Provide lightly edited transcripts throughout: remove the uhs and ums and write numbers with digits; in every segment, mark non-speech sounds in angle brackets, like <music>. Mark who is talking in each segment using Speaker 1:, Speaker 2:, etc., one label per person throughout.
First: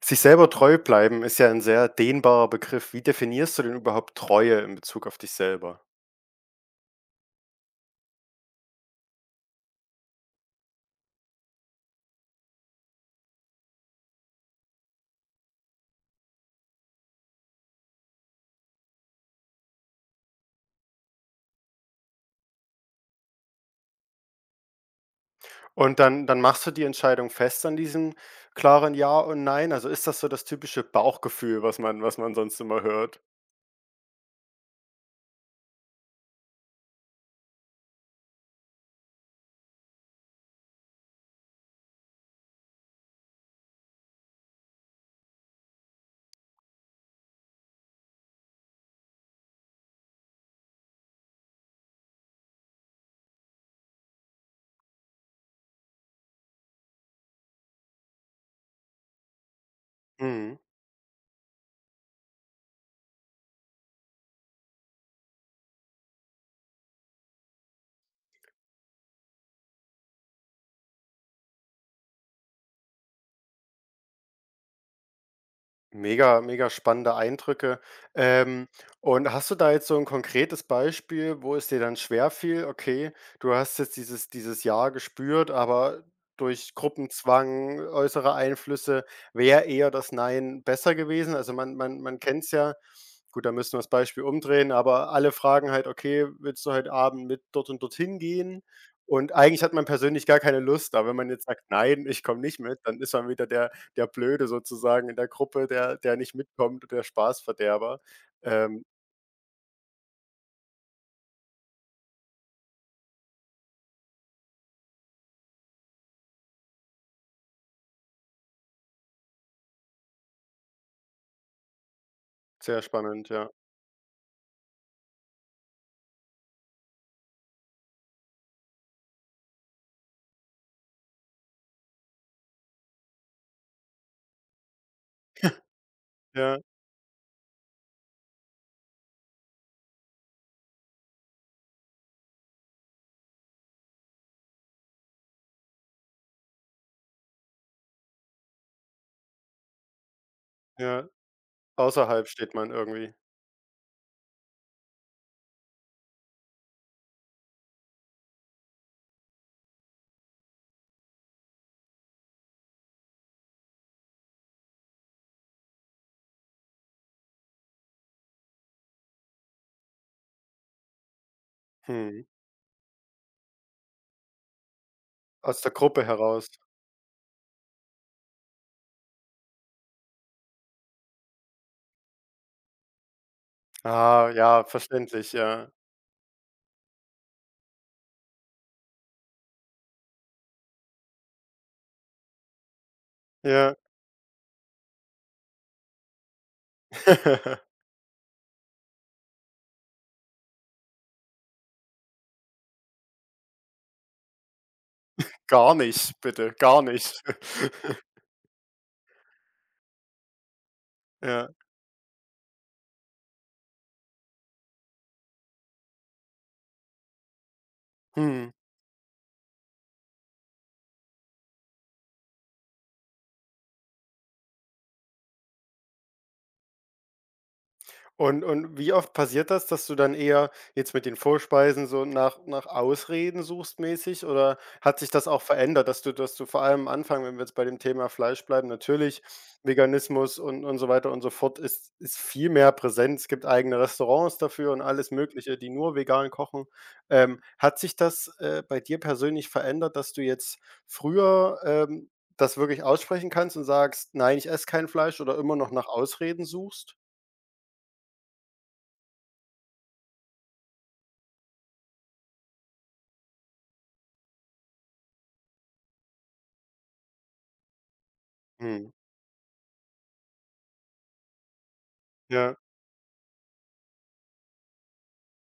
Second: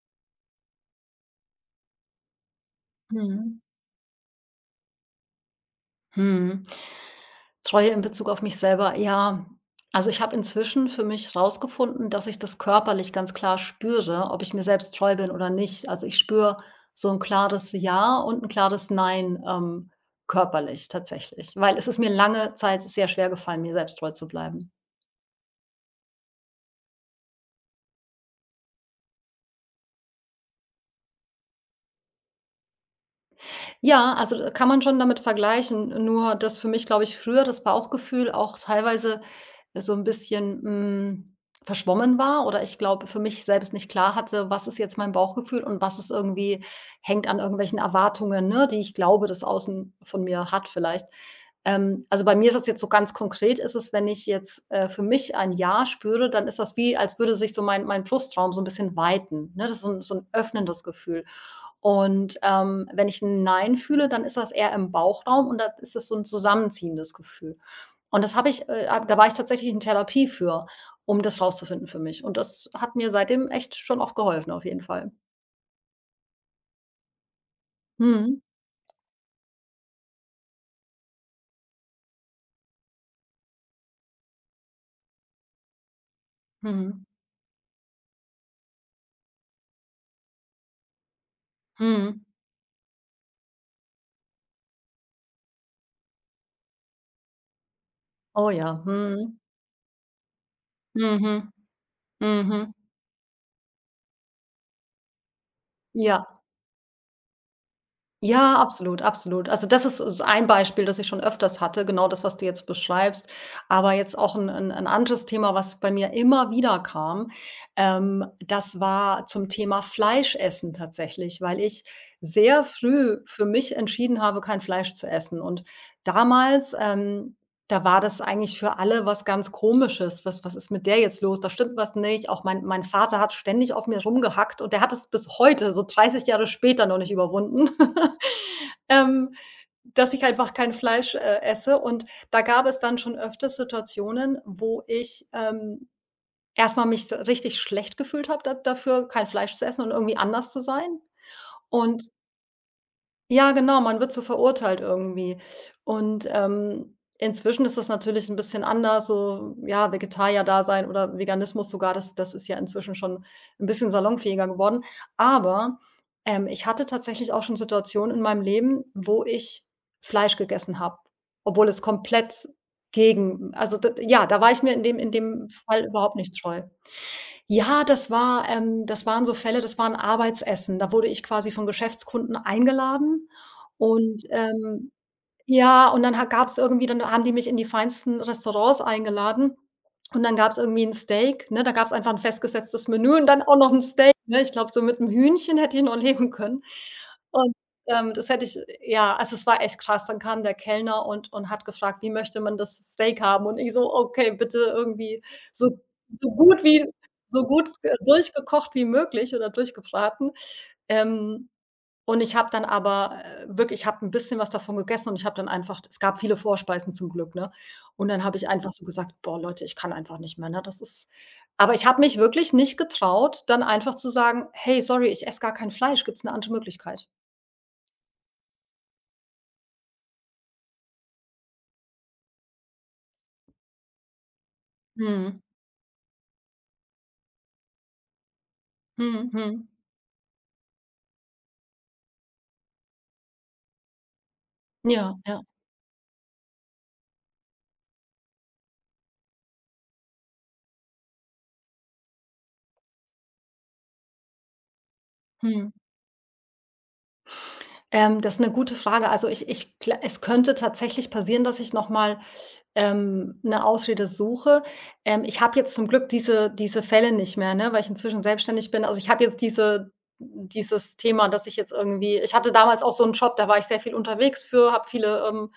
Speaker 1: Sich selber treu bleiben ist ja ein sehr dehnbarer Begriff. Wie definierst
Speaker 2: Mhm.
Speaker 1: du denn überhaupt Treue in Bezug auf dich selber?
Speaker 2: Mhm. Treue in Bezug auf mich selber. Ja, also ich habe inzwischen für mich rausgefunden, dass ich das körperlich ganz klar spüre, ob ich mir selbst treu bin oder nicht. Also ich spüre so ein klares Ja und ein klares Nein, körperlich tatsächlich, weil es ist mir lange Zeit sehr schwer gefallen, mir selbst treu zu bleiben.
Speaker 1: Und dann machst du die Entscheidung fest an diesem klaren Ja und Nein? Also, ist das so das typische Bauchgefühl, was man sonst immer hört?
Speaker 2: Ja, also, kann man schon damit vergleichen, nur dass für mich, glaube ich, früher das Bauchgefühl auch teilweise so ein bisschen, verschwommen war oder ich glaube, für mich selbst nicht klar hatte, was ist jetzt mein Bauchgefühl und was ist irgendwie hängt an irgendwelchen Erwartungen, ne, die ich glaube, das Außen von mir hat vielleicht. Also, bei mir ist es jetzt so ganz konkret ist es, wenn ich jetzt, für mich ein Ja spüre, dann ist das wie, als würde sich so mein Brustraum so ein bisschen weiten, ne? Das ist so ein so 'n
Speaker 1: Mhm.
Speaker 2: öffnendes Gefühl. Und, wenn ich ein Nein fühle, dann ist das eher im Bauchraum und da ist das so ein zusammenziehendes Gefühl. Da war ich tatsächlich in Therapie für, um das rauszufinden für mich. Und das hat mir seitdem echt schon oft geholfen, auf jeden Fall.
Speaker 1: Mega, mega spannende Eindrücke.
Speaker 2: Mhm.
Speaker 1: Ähm, und hast du da jetzt so ein konkretes Beispiel, wo es dir dann schwerfiel: Okay, du hast jetzt dieses Jahr gespürt, aber durch
Speaker 2: Mhm.
Speaker 1: Gruppenzwang, äußere Einflüsse wäre eher das Nein besser gewesen? Also, man
Speaker 2: Mhm.
Speaker 1: kennt's ja. Gut, da müssen wir das Beispiel umdrehen, aber alle fragen halt: „Okay, willst du heute Abend mit dort und dorthin
Speaker 2: Oh
Speaker 1: gehen?“
Speaker 2: ja.
Speaker 1: Und
Speaker 2: Mhm.
Speaker 1: eigentlich hat man persönlich gar keine Lust, aber wenn man
Speaker 2: Mhm.
Speaker 1: jetzt sagt: „Nein, ich komme nicht
Speaker 2: Mhm.
Speaker 1: mit“, dann ist man wieder der Blöde sozusagen in der Gruppe, der nicht
Speaker 2: Ja.
Speaker 1: mitkommt und der Spaßverderber.
Speaker 2: Ja,
Speaker 1: Ähm,
Speaker 2: absolut, absolut. Also, das ist so ein Beispiel, das ich schon öfters hatte, genau das, was du jetzt beschreibst. Aber jetzt auch ein 'n anderes Thema, was bei mir immer wieder kam, das war zum Thema Fleischessen tatsächlich, weil ich sehr
Speaker 1: sehr
Speaker 2: früh
Speaker 1: spannend,
Speaker 2: für
Speaker 1: ja.
Speaker 2: mich entschieden habe, kein Fleisch zu essen. Und damals, da war das eigentlich für alle was ganz Komisches. „Was was ist mit der jetzt los? Da stimmt was nicht.“ Auch mein Vater hat ständig auf mir rumgehackt und der hat es bis heute, so 30 Jahre
Speaker 1: Ja,
Speaker 2: später, noch nicht überwunden. <laughs> Ähm, Dass ich einfach kein Fleisch, esse und da gab es dann schon öfters Situationen, wo ich, erst mich s richtig schlecht gefühlt habe da dafür, kein Fleisch zu essen und irgendwie anders zu sein,
Speaker 1: ja.
Speaker 2: und
Speaker 1: Außerhalb steht man irgendwie.
Speaker 2: ja, genau, man wird so verurteilt irgendwie. Und, inzwischen ist das natürlich ein bisschen anders, so, ja, Vegetarier-Dasein oder Veganismus sogar, das ist ja inzwischen schon ein bisschen salonfähiger geworden. Aber, ich hatte tatsächlich auch schon Situationen in meinem Leben, wo ich Fleisch gegessen habe, obwohl es
Speaker 1: Mhm.
Speaker 2: komplett gegen also, d ja, da war ich mir in dem
Speaker 1: Aus der
Speaker 2: Fall
Speaker 1: Gruppe
Speaker 2: überhaupt nicht
Speaker 1: heraus.
Speaker 2: treu. Ja, das waren so Fälle, das war 'n Arbeitsessen. Da wurde ich quasi von Geschäftskunden eingeladen und,
Speaker 1: Ah, ja, verständlich, ja.
Speaker 2: ja, und dann ha gab's irgendwie, dann haben die mich in die feinsten Restaurants eingeladen und dann gab's irgendwie 'n Steak, ne? Da gab's einfach 'n festgesetztes Menü und dann auch noch
Speaker 1: Ja.
Speaker 2: 'n Steak, ne? Ich glaube, so mit 'm Hühnchen hätte ich noch leben können. Und,
Speaker 1: <laughs>
Speaker 2: das hätte ich ja, also, es war echt krass. Dann kam der Kellner und hat gefragt: „Wie möchte man das Steak haben?“ Und ich so: „Okay, bitte irgendwie so
Speaker 1: Gar nicht,
Speaker 2: so
Speaker 1: bitte,
Speaker 2: gut
Speaker 1: gar
Speaker 2: wie
Speaker 1: nicht.
Speaker 2: so gut,
Speaker 1: <laughs>
Speaker 2: durchgekocht wie möglich oder durchgebraten.“ Ähm.
Speaker 1: Ja.
Speaker 2: Und ich habe dann aber, wirklich, ich habe ein bisschen was davon gegessen und ich habe dann einfach es gab viele Vorspeisen zum Glück, ne? Und dann habe ich
Speaker 1: Mhm.
Speaker 2: einfach so gesagt: „Boah, Leute, ich kann einfach nicht mehr, ne? Das ist“ aber ich habe mich wirklich nicht getraut, dann einfach zu sagen: „Hey, sorry, ich esse gar kein Fleisch. Gibt es eine andere Möglichkeit?“
Speaker 1: Und wie oft passiert das, dass du dann eher jetzt mit den Vorspeisen so nach Ausreden suchst mäßig oder hat sich das
Speaker 2: Mhm.
Speaker 1: auch verändert, dass du vor allem am Anfang, wenn wir jetzt bei dem Thema Fleisch bleiben, natürlich
Speaker 2: Mhm, mhm.
Speaker 1: Veganismus und so weiter und so fort ist viel mehr präsent. Es gibt eigene Restaurants dafür und alles
Speaker 2: Ja, ja.
Speaker 1: Mögliche, die nur vegan kochen. Hat sich das, bei dir persönlich verändert, dass du jetzt früher, das wirklich aussprechen kannst und sagst: „Nein, ich esse kein Fleisch“, oder immer
Speaker 2: Mhm.
Speaker 1: noch nach Ausreden suchst?
Speaker 2: Das ist eine gute Frage. Also, ich ich gla es könnte tatsächlich passieren, dass ich noch mal, 'ne Ausrede suche. Ich habe jetzt zum Glück diese Fälle nicht mehr, ne, weil ich inzwischen selbstständig bin.
Speaker 1: Mhm.
Speaker 2: Also, ich habe jetzt dieses Thema, dass ich jetzt irgendwie ich hatte
Speaker 1: Ja.
Speaker 2: damals auch so einen Job, da war ich sehr viel unterwegs für, habe viele, ähm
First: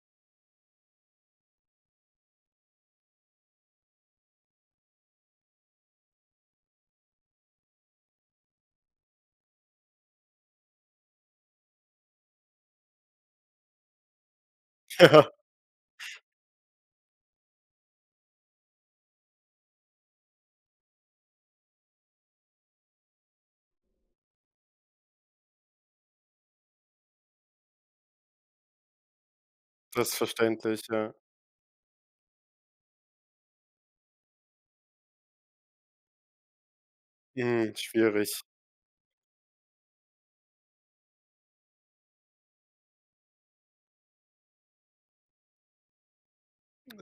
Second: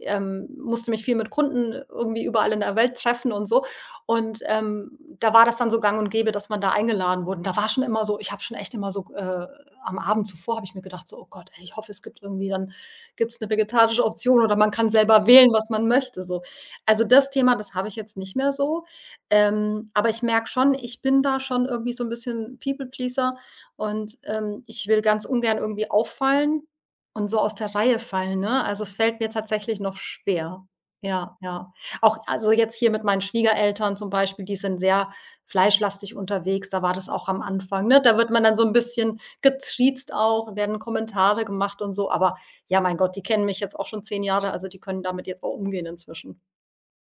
Speaker 2: ähm, musste mich viel mit Kunden irgendwie überall in der Welt treffen und so. Und, da war das dann so gang und gäbe, dass man da eingeladen wurde. Und da war schon immer so ich habe schon echt immer so, am Abend zuvor habe ich mir gedacht, so: „Oh Gott, ey, ich hoffe, es gibt irgendwie dann gibt es eine vegetarische Option oder man kann selber
Speaker 1: Ja,
Speaker 2: wählen, was man möchte“, so. Also, das Thema, das habe ich jetzt nicht mehr so. Aber ich merke schon, ich bin da schon irgendwie so ein bisschen People Pleaser und, ich will ganz ungern irgendwie auffallen und so aus der Reihe fallen, ne? Also, es fällt mir tatsächlich noch
Speaker 1: das ist
Speaker 2: schwer.
Speaker 1: verständlich, ja.
Speaker 2: Ja, ja. Auch also, jetzt hier mit meinen Schwiegereltern zum Beispiel, die sind sehr fleischlastig unterwegs, da war das auch am
Speaker 1: Mhm,
Speaker 2: Anfang, ne? Da wird
Speaker 1: schwierig.
Speaker 2: man dann so ein bisschen getriezt auch, werden Kommentare gemacht und so, aber ja, mein Gott, die kennen mich jetzt auch schon 10 Jahre, also die können damit jetzt auch umgehen inzwischen.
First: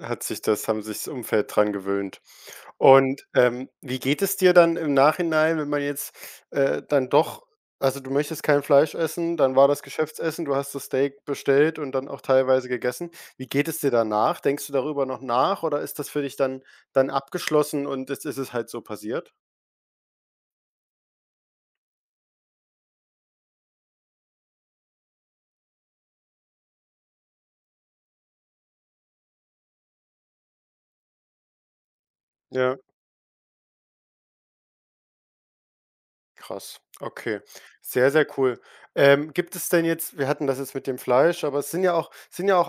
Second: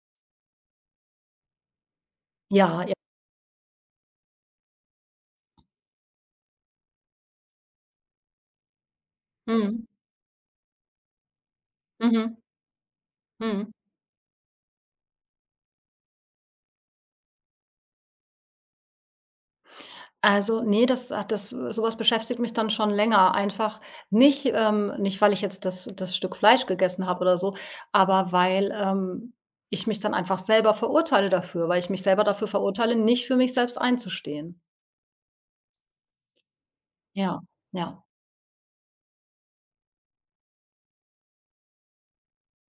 Speaker 1: Hat sich das haben sich das Umfeld dran gewöhnt.
Speaker 2: Ja, ja.
Speaker 1: Und, wie geht es dir dann im Nachhinein, wenn man jetzt, dann doch also, du möchtest kein Fleisch essen, dann war das
Speaker 2: Mhm.
Speaker 1: Geschäftsessen, du hast das Steak bestellt und dann auch
Speaker 2: Mhm.
Speaker 1: teilweise gegessen. Wie geht
Speaker 2: Mhm.
Speaker 1: es dir danach? Denkst du darüber noch nach oder ist das für dich dann abgeschlossen und jetzt ist es halt so passiert?
Speaker 2: Also, ne, das hat das sowas beschäftigt mich dann schon länger. Einfach nicht nicht, weil ich jetzt das Stück Fleisch gegessen habe oder so, aber weil, ich mich dann einfach selber verurteile dafür, weil ich mich selber dafür
Speaker 1: Mhm. Ja.
Speaker 2: verurteile, nicht für mich selbst einzustehen.
Speaker 1: Krass,
Speaker 2: Ja,
Speaker 1: okay.
Speaker 2: ja.
Speaker 1: Sehr, sehr cool. Gibt es denn jetzt wir hatten das jetzt mit dem Fleisch, aber es sind ja auch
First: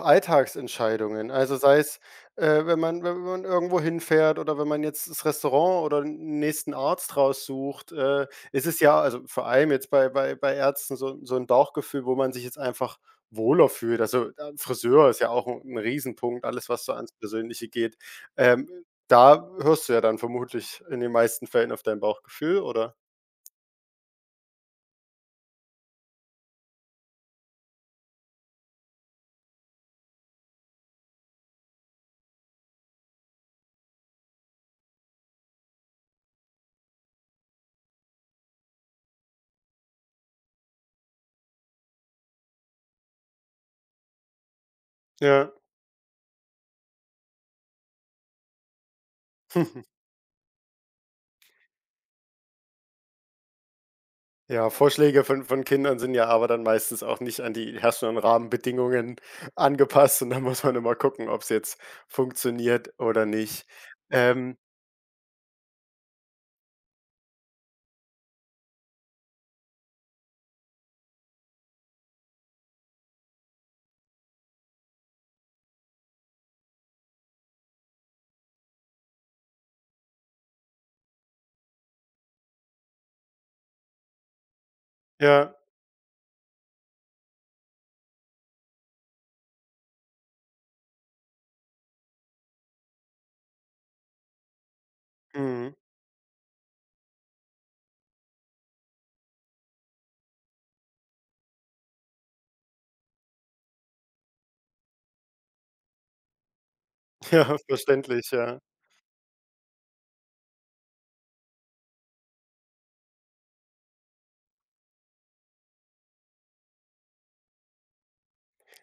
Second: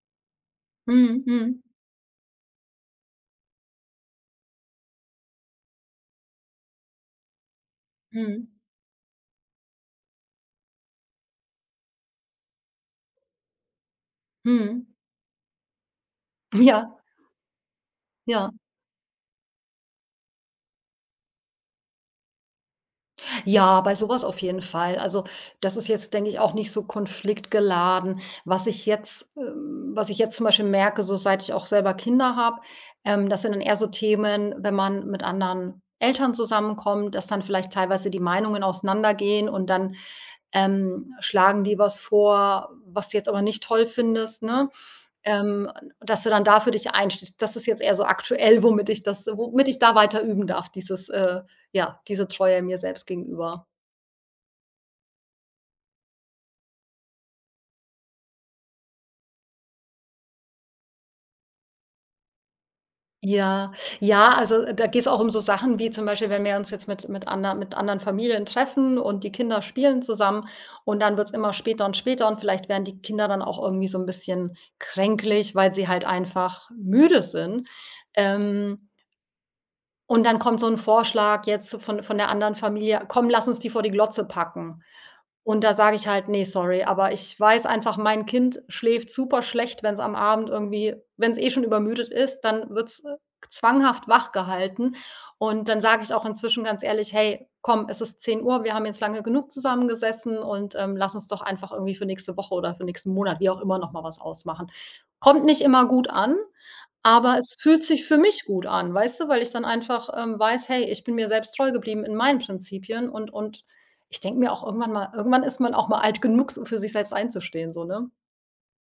Speaker 2: Mhm,
Speaker 1: Alltagsentscheidungen. Also,
Speaker 2: mhm,
Speaker 1: sei es, wenn man irgendwo hinfährt oder wenn man jetzt das Restaurant oder 'n nächsten Arzt raussucht,
Speaker 2: mhm,
Speaker 1: ist es ja also, vor allem jetzt bei Ärzten so so 'n Bauchgefühl, wo man sich jetzt einfach wohler fühlt. Also,
Speaker 2: mhm.
Speaker 1: Friseur ist ja auch ein 'n Riesenpunkt, alles, was so
Speaker 2: Ja,
Speaker 1: ans Persönliche geht.
Speaker 2: ja.
Speaker 1: Ähm, da hörst du ja dann vermutlich in den meisten Fällen auf dein Bauchgefühl, oder?
Speaker 2: Ja, bei sowas auf jeden Fall. Also, das ist jetzt, denke ich, auch nicht so konfliktgeladen. Was ich jetzt zum Beispiel merke, so seit ich auch selber Kinder habe, das sind dann eher so Themen, wenn man mit anderen Eltern zusammenkommt, dass dann vielleicht teilweise die Meinungen auseinandergehen und dann, schlagen die was vor, was du jetzt aber nicht toll findest, ne?
Speaker 1: Ja.
Speaker 2: Ähm, dass du dann da für dich einstehst. Das ist jetzt eher so aktuell, womit ich da
Speaker 1: <laughs>
Speaker 2: weiter üben darf, dieses ja, diese Treue mir selbst gegenüber.
Speaker 1: Ja, Vorschläge von Kindern sind ja aber dann meistens auch nicht an die herrschenden Rahmenbedingungen angepasst und dann muss man immer gucken, ob es jetzt funktioniert oder nicht.
Speaker 2: Ja, ja,
Speaker 1: Ähm,
Speaker 2: also, da geht es auch um so Sachen wie zum Beispiel, wenn wir uns jetzt mit anderen Familien treffen und die Kinder spielen zusammen und dann wird es immer später und später und vielleicht werden die Kinder dann auch irgendwie so ein bisschen kränklich, weil sie halt einfach müde sind. Ähm und dann kommt so 'n Vorschlag jetzt von der anderen Familie: „Komm, lass uns die vor die Glotze packen.“
Speaker 1: ja,
Speaker 2: Und da sage ich halt: „Ne, sorry, aber ich weiß einfach, mein Kind schläft super schlecht, wenn's am Abend irgendwie wenn's eh schon übermüdet ist, dann wird's, zwanghaft wachgehalten.“ Und
Speaker 1: mhm,
Speaker 2: dann sage ich auch inzwischen ganz ehrlich: „Hey, komm, es ist 10 Uhr, wir haben jetzt lange genug zusammengesessen und, lass uns doch einfach irgendwie für nächste Woche oder für nächsten Monat, wie auch immer, noch mal was ausmachen.“ Kommt nicht immer gut an.
Speaker 1: <laughs>
Speaker 2: Aber es
Speaker 1: ja,
Speaker 2: fühlt sich für
Speaker 1: verständlich,
Speaker 2: mich
Speaker 1: ja.
Speaker 2: gut an, weißt du, weil ich dann einfach, weiß: „Hey, ich bin mir selbst treu geblieben in meinen Prinzipien“, und ich denke mir auch irgendwann mal irgendwann ist man auch mal alt genug, so für sich selbst einzustehen, so, ne?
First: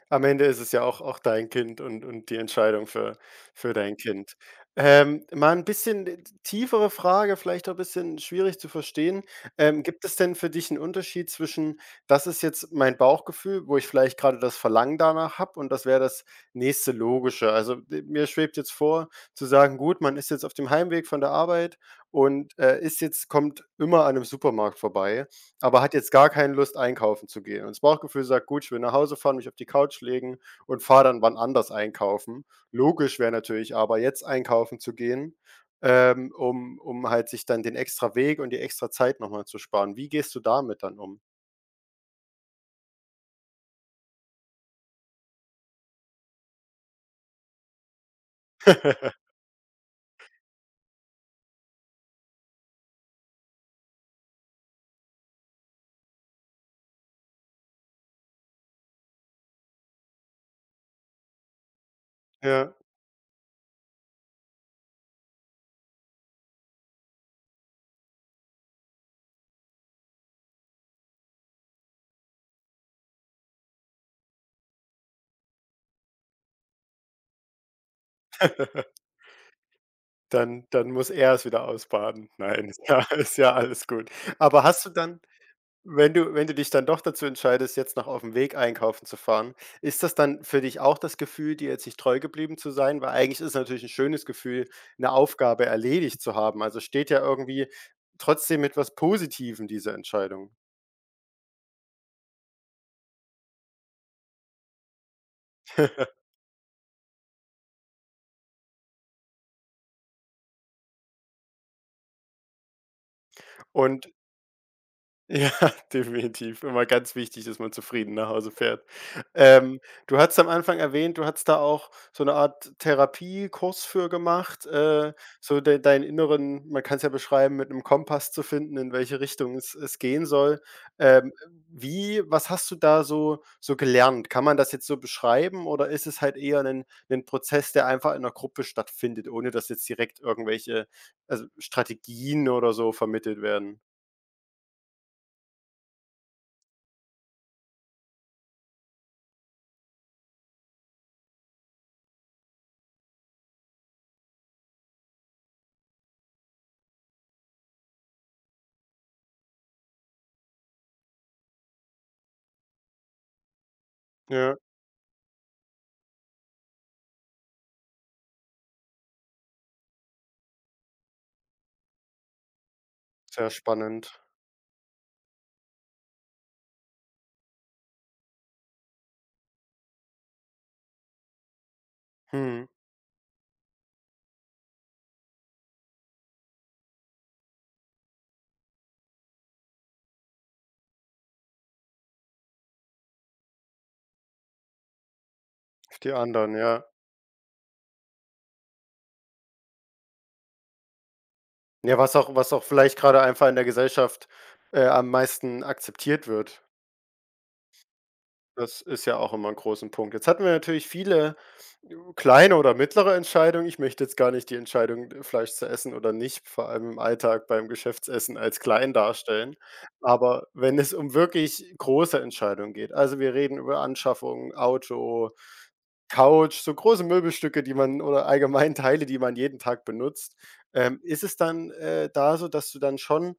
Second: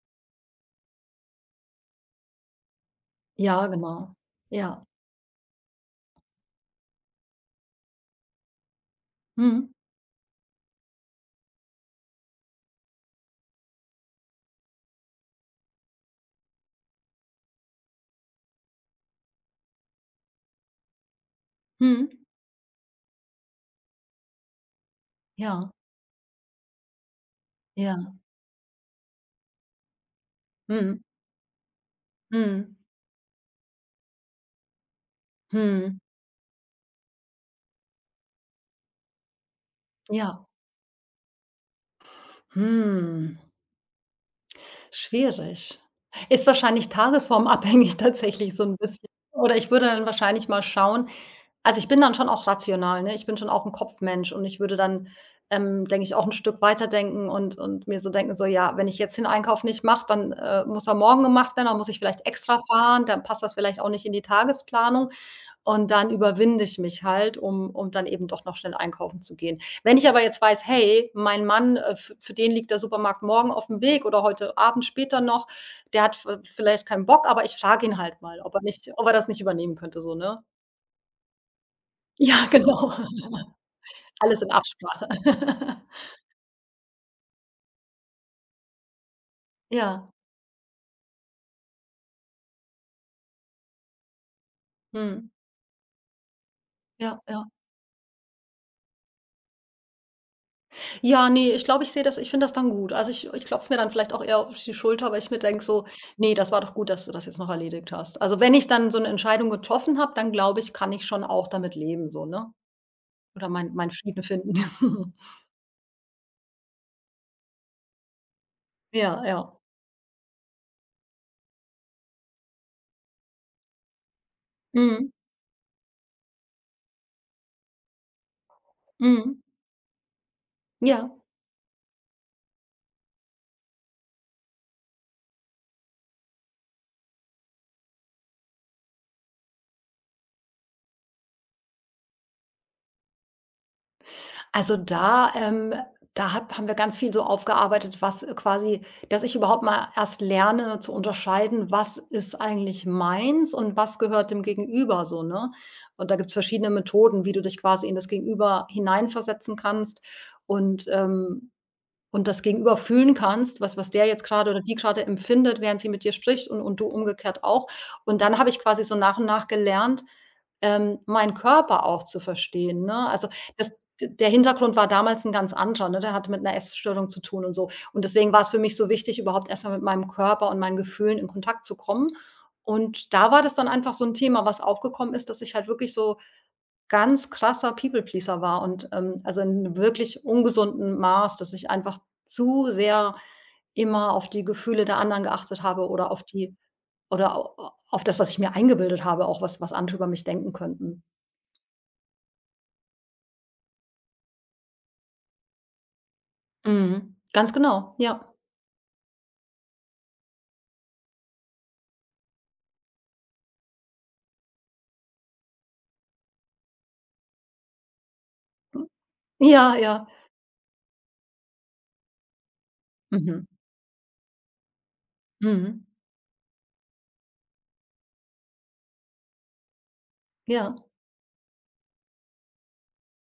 Speaker 1: Am Ende ist es ja auch dein Kind und die Entscheidung
Speaker 2: Ja,
Speaker 1: für dein
Speaker 2: genau.
Speaker 1: Kind.
Speaker 2: Ja.
Speaker 1: Mal ein bisschen tiefere Frage, vielleicht auch ein bisschen schwierig zu verstehen.
Speaker 2: Mhm.
Speaker 1: Gibt es denn für dich einen Unterschied zwischen: „Das ist jetzt mein Bauchgefühl, wo ich vielleicht gerade das Verlangen danach habe, und das wäre das nächste Logische?“ Also, d mir schwebt jetzt vor, zu sagen: „Gut, man ist jetzt auf dem Heimweg von der Arbeit
Speaker 2: Mhm.
Speaker 1: und, ist jetzt kommt immer an einem Supermarkt vorbei.“
Speaker 2: Ja,
Speaker 1: Aber hat jetzt gar keine Lust, einkaufen zu gehen. Und das
Speaker 2: ja.
Speaker 1: Bauchgefühl sagt: „Gut, ich will nach Hause fahren, mich auf die Couch legen und
Speaker 2: Mhm.
Speaker 1: fahre dann wann anders einkaufen.“
Speaker 2: Mhm.
Speaker 1: Logisch wäre natürlich aber, jetzt einkaufen zu gehen,
Speaker 2: Mhm.
Speaker 1: um halt sich dann den extra Weg und die extra Zeit noch mal zu sparen. Wie gehst du
Speaker 2: Ja.
Speaker 1: damit dann um?
Speaker 2: Hm. Schwierig. Ist wahrscheinlich tagesformabhängig <laughs> tatsächlich so ein bisschen.
Speaker 1: <laughs>
Speaker 2: Oder ich würde dann wahrscheinlich mal schauen. Also, ich bin dann schon auch rational, ne? Ich bin schon auch 'n Kopfmensch und ich würde dann, denke ich, auch 'n Stück weiterdenken und mir so denken, so: „Ja, wenn ich jetzt den Einkauf nicht mache, dann, muss er morgen gemacht werden, dann muss ich vielleicht extra
Speaker 1: Ja.
Speaker 2: fahren, dann passt das vielleicht auch nicht in die Tagesplanung.“ Und dann überwinde ich mich halt, um dann eben doch noch schnell einkaufen zu gehen. Wenn ich aber jetzt weiß: „Hey, mein Mann, f für den liegt der Supermarkt morgen aufm Weg oder heute Abend später noch, der hat v vielleicht keinen Bock, aber ich frage ihn halt mal,
Speaker 1: <laughs>
Speaker 2: ob er das nicht übernehmen könnte“, so, ne?
Speaker 1: Dann muss er es wieder ausbaden.
Speaker 2: Ja, <laughs>
Speaker 1: Nein, <laughs> ist
Speaker 2: genau.
Speaker 1: ja alles gut.
Speaker 2: Alles in
Speaker 1: Aber hast du
Speaker 2: Absprache.
Speaker 1: dann
Speaker 2: <laughs>
Speaker 1: wenn du dich dann doch dazu entscheidest, jetzt noch auf dem Weg einkaufen zu fahren, ist
Speaker 2: Ja,
Speaker 1: das dann für dich auch das Gefühl, dir jetzt nicht treu geblieben zu sein? Weil eigentlich ist es natürlich ein schönes Gefühl, eine
Speaker 2: mhm.
Speaker 1: Aufgabe erledigt zu haben. Also, steht
Speaker 2: Ja,
Speaker 1: ja
Speaker 2: ja.
Speaker 1: irgendwie trotzdem mit was Positivem diese Entscheidung.
Speaker 2: Ja, ne, ich glaube, ich sehe das ich finde das dann gut. Also, ich klopfe mir dann vielleicht auch eher auf die Schulter, weil ich mir denke so:
Speaker 1: <laughs>
Speaker 2: „Ne, das war doch gut, dass du das jetzt noch erledigt hast.“ Also, wenn ich dann so 'ne Entscheidung getroffen habe, dann glaube ich, kann ich schon auch damit leben so, ne? Oder meinen
Speaker 1: Und
Speaker 2: Frieden finden. <laughs>
Speaker 1: ja, <laughs> definitiv. Immer ganz wichtig, dass man zufrieden nach Hause fährt.
Speaker 2: Ja, ja.
Speaker 1: Ähm, du hattest am Anfang erwähnt, du hattest da auch so eine Art Therapiekurs für gemacht,
Speaker 2: Mhm,
Speaker 1: so de deinen inneren man kann es ja beschreiben, mit einem Kompass zu finden, in welche
Speaker 2: mhm.
Speaker 1: Richtung es gehen soll.
Speaker 2: Ja.
Speaker 1: Ähm, wie was hast du da so so gelernt? Kann man das jetzt so beschreiben oder ist es halt eher ein Prozess, der einfach in einer Gruppe stattfindet, ohne dass jetzt direkt irgendwelche, also, Strategien oder so vermittelt werden?
Speaker 2: Also da hat haben wir ganz viel so aufgearbeitet, was quasi dass ich überhaupt mal erst lerne zu unterscheiden, was ist eigentlich meins und was gehört dem Gegenüber so, ne? Und da gibt's verschiedene Methoden, wie du dich quasi in das Gegenüber hineinversetzen kannst und, ähm, und das Gegenüber fühlen kannst, was der jetzt gerade
Speaker 1: Ja.
Speaker 2: oder die gerade empfindet, während sie mit dir spricht, und du umgekehrt auch. Und dann habe ich quasi so nach und nach gelernt, meinen Körper auch zu verstehen, ne? Also,
Speaker 1: Sehr
Speaker 2: das
Speaker 1: spannend.
Speaker 2: der Hintergrund war damals ein ganz anderer, ne? Der hatte mit einer Essstörung zu tun und so. Und deswegen war es für mich so wichtig, überhaupt erstmal mit meinem Körper und meinen Gefühlen in Kontakt zu kommen.
Speaker 1: Mhm.
Speaker 2: Und da war das dann einfach so ein Thema, was aufgekommen ist, dass ich halt wirklich so ganz krasser People-Pleaser war und, also in wirklich ungesunden Maß, dass ich einfach zu sehr immer auf die Gefühle der anderen geachtet habe
Speaker 1: Auf
Speaker 2: oder
Speaker 1: die
Speaker 2: auf die
Speaker 1: anderen, ja.
Speaker 2: oder au auf das, was ich mir eingebildet habe, auch was andere über mich denken könnten.
Speaker 1: Ja, was auch vielleicht gerade einfach in der Gesellschaft, am meisten akzeptiert wird.
Speaker 2: Mhm. Ganz genau, ja.
Speaker 1: Das ist ja auch immer ein großen Punkt. Jetzt hatten wir natürlich viele kleine oder mittlere Entscheidungen. Ich möchte jetzt gar nicht die Entscheidung, Fleisch zu essen oder nicht, vor allem im Alltag beim Geschäftsessen als klein darstellen.
Speaker 2: Ja, ja.
Speaker 1: Aber wenn es um wirklich große Entscheidungen geht, also wir
Speaker 2: Mhm.
Speaker 1: reden über Anschaffung, Auto,
Speaker 2: Mhm.
Speaker 1: Couch, so große Möbelstücke, die man oder allgemein Teile, die man jeden Tag benutzt.
Speaker 2: Ja.
Speaker 1: Ist es dann, da so, dass du dann schon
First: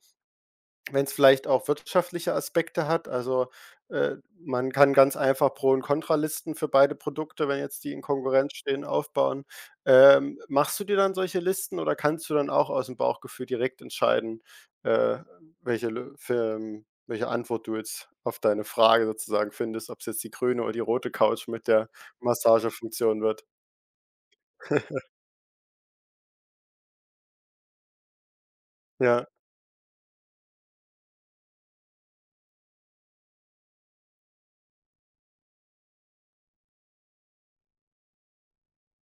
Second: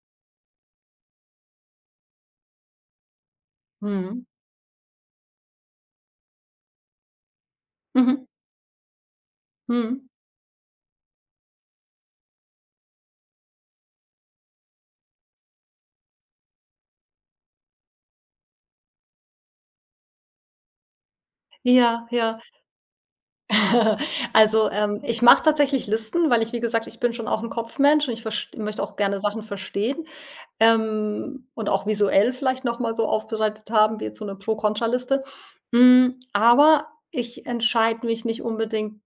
Speaker 1: wenn es vielleicht auch wirtschaftliche Aspekte hat, also,
Speaker 2: Mhm.
Speaker 1: man kann ganz einfach Pro und Kontralisten für beide Produkte, wenn jetzt die in
Speaker 2: Mhm.
Speaker 1: Konkurrenz stehen, aufbauen.
Speaker 2: Mhm.
Speaker 1: Machst du dir dann solche Listen oder kannst du dann auch aus dem Bauchgefühl direkt entscheiden, äh, welche Lö für welche Antwort du jetzt auf deine Frage sozusagen findest, ob es jetzt die grüne oder die rote Couch mit der
Speaker 2: Ja, ja.
Speaker 1: Massagefunktion wird?
Speaker 2: <laughs> Also,
Speaker 1: <laughs>
Speaker 2: ich mache tatsächlich Listen, weil ich, wie gesagt, ich bin schon auch 'n Kopfmensch und ich verst möchte auch gerne
Speaker 1: Ja,
Speaker 2: Sachen verstehen. Und auch visuell vielleicht noch mal so aufbereitet haben wie jetzt so 'ne Pro-Kontra-Liste. Aber ich entscheide mich nicht unbedingt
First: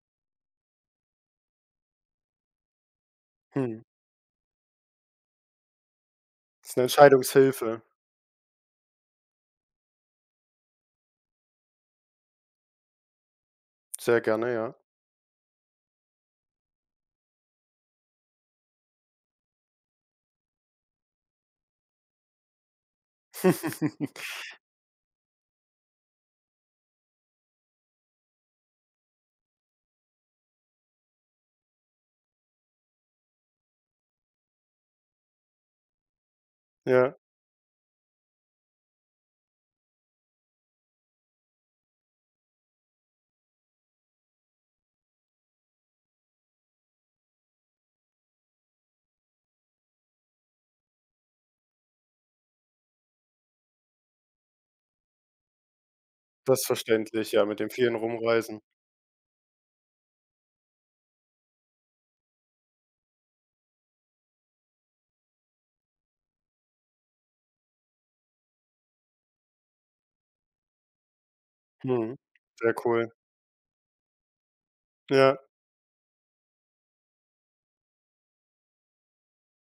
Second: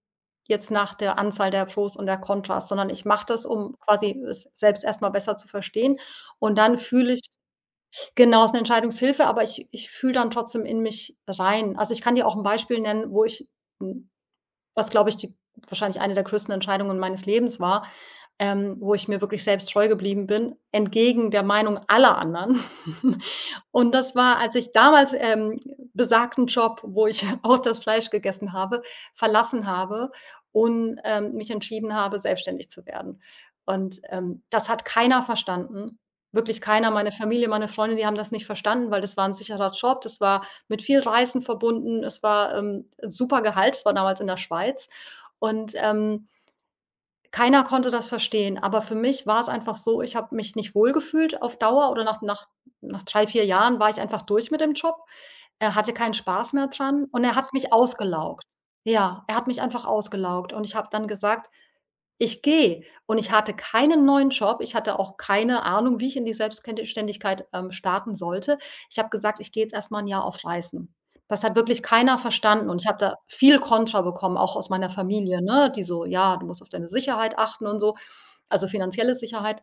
Speaker 2: jetzt nach der Anzahl der Pros und der Kontras, sondern ich mache das, um
Speaker 1: mhm.
Speaker 2: quasi es selbst erst mal besser zu verstehen und
Speaker 1: Ist
Speaker 2: dann
Speaker 1: eine
Speaker 2: fühle ich
Speaker 1: Entscheidungshilfe.
Speaker 2: genau, ist 'ne Entscheidungshilfe, aber ich fühle dann trotzdem in mich rein. Also, ich kann dir auch 'n Beispiel nennen, wo ich hm,
Speaker 1: Sehr gerne, ja.
Speaker 2: was, glaube ich, die wahrscheinlich eine der größten Entscheidungen meines Lebens war, wo ich mir wirklich selbst treu geblieben bin, entgegen der Meinung aller anderen. <laughs> Und das
Speaker 1: <laughs>
Speaker 2: war, als ich damals, besagten Job, wo ich <laughs> auch das Fleisch gegessen habe, verlassen habe und, mich entschieden habe, selbstständig zu werden. Und, das hat keiner verstanden, wirklich keiner. Meine
Speaker 1: Ja.
Speaker 2: Familie, meine Freunde, die haben das nicht verstanden, weil das war ein sicherer Job. Das war mit viel Reisen verbunden. Es war, super Gehalt. Es war damals in der Schweiz. Und, keiner konnte das verstehen, aber für mich war es einfach so, ich habe mich nicht wohlgefühlt auf Dauer oder nach drei, 4 Jahren war ich einfach durch mit dem Job. Er hatte keinen Spaß
Speaker 1: Das
Speaker 2: mehr
Speaker 1: ist
Speaker 2: dran und
Speaker 1: verständlich,
Speaker 2: er
Speaker 1: ja,
Speaker 2: hat
Speaker 1: mit
Speaker 2: mich
Speaker 1: dem vielen
Speaker 2: ausgelaugt.
Speaker 1: Rumreisen.
Speaker 2: Ja, er hat mich einfach ausgelaugt und ich habe dann gesagt, ich gehe, und ich hatte keinen neuen Job. Ich hatte auch keine Ahnung, wie ich in die Selbstständigkeit, starten sollte. Ich habe gesagt: „Ich gehe jetzt erstmal ein Jahr auf Reisen.“ Das hat wirklich keiner
Speaker 1: Mhm.
Speaker 2: verstanden
Speaker 1: Sehr
Speaker 2: und ich habe
Speaker 1: cool.
Speaker 2: da viel Kontra bekommen, auch aus meiner
Speaker 1: Ja,
Speaker 2: Familie, ne, die so: „Ja, du musst auf deine Sicherheit achten“ und so, also finanzielle Sicherheit.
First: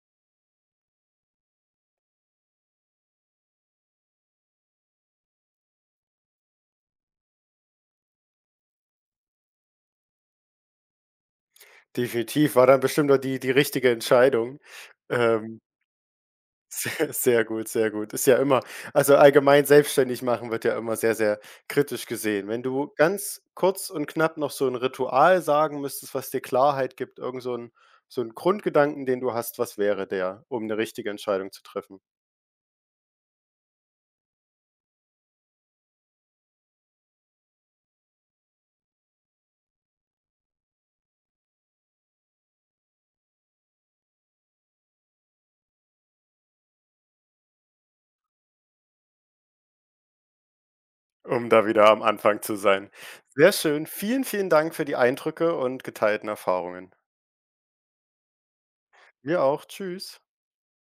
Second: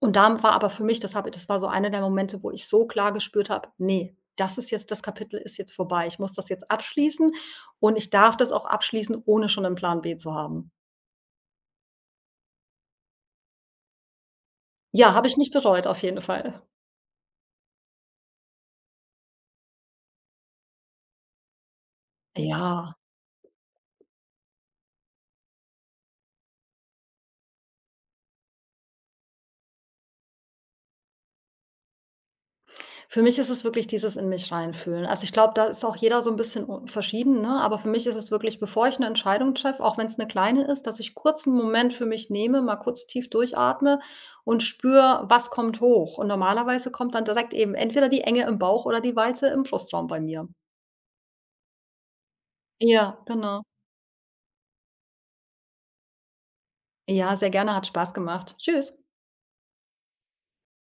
Speaker 2: Und da war aber für mich das habe das war so einer der Momente, wo ich so klar gespürt habe: nee, das ist jetzt das Kapitel ist jetzt vorbei. Ich muss das jetzt abschließen und ich darf das auch abschließen, ohne schon einen Plan B zu haben.“
Speaker 1: definitiv. War dann bestimmt auch die richtige Entscheidung.
Speaker 2: Ja, habe ich nicht
Speaker 1: Ähm,
Speaker 2: bereut auf jeden Fall.
Speaker 1: <laughs> sehr sehr gut, sehr gut. Ist ja immer also, allgemein selbstständig machen wird ja immer sehr, sehr kritisch gesehen. Wenn du
Speaker 2: Ja,
Speaker 1: ganz kurz und knapp noch so ein Ritual sagen müsstest, was dir Klarheit gibt, irgend so 'n Grundgedanken, den du hast, was wäre der, um eine richtige Entscheidung zu treffen?
Speaker 2: für mich ist es wirklich dieses in mich reinfühlen. Also, ich glaube, da ist auch jeder so ein bisschen u verschieden, ne? Aber für mich ist es wirklich, bevor ich eine Entscheidung treffe, auch wenn es eine kleine ist, dass ich kurz einen Moment für mich nehme, mal kurz tief durchatme und spüre, was kommt hoch. Und normalerweise kommt dann direkt eben entweder die Enge im Bauch oder die Weite im Brustraum bei mir.
Speaker 1: Um da wieder am Anfang zu sein.
Speaker 2: Ja,
Speaker 1: Sehr
Speaker 2: genau.
Speaker 1: schön. Vielen, vielen Dank für die Eindrücke und geteilten Erfahrungen.
Speaker 2: Ja, sehr gerne, hat Spaß gemacht. Tschüss.
Speaker 1: Dir auch. Tschüss.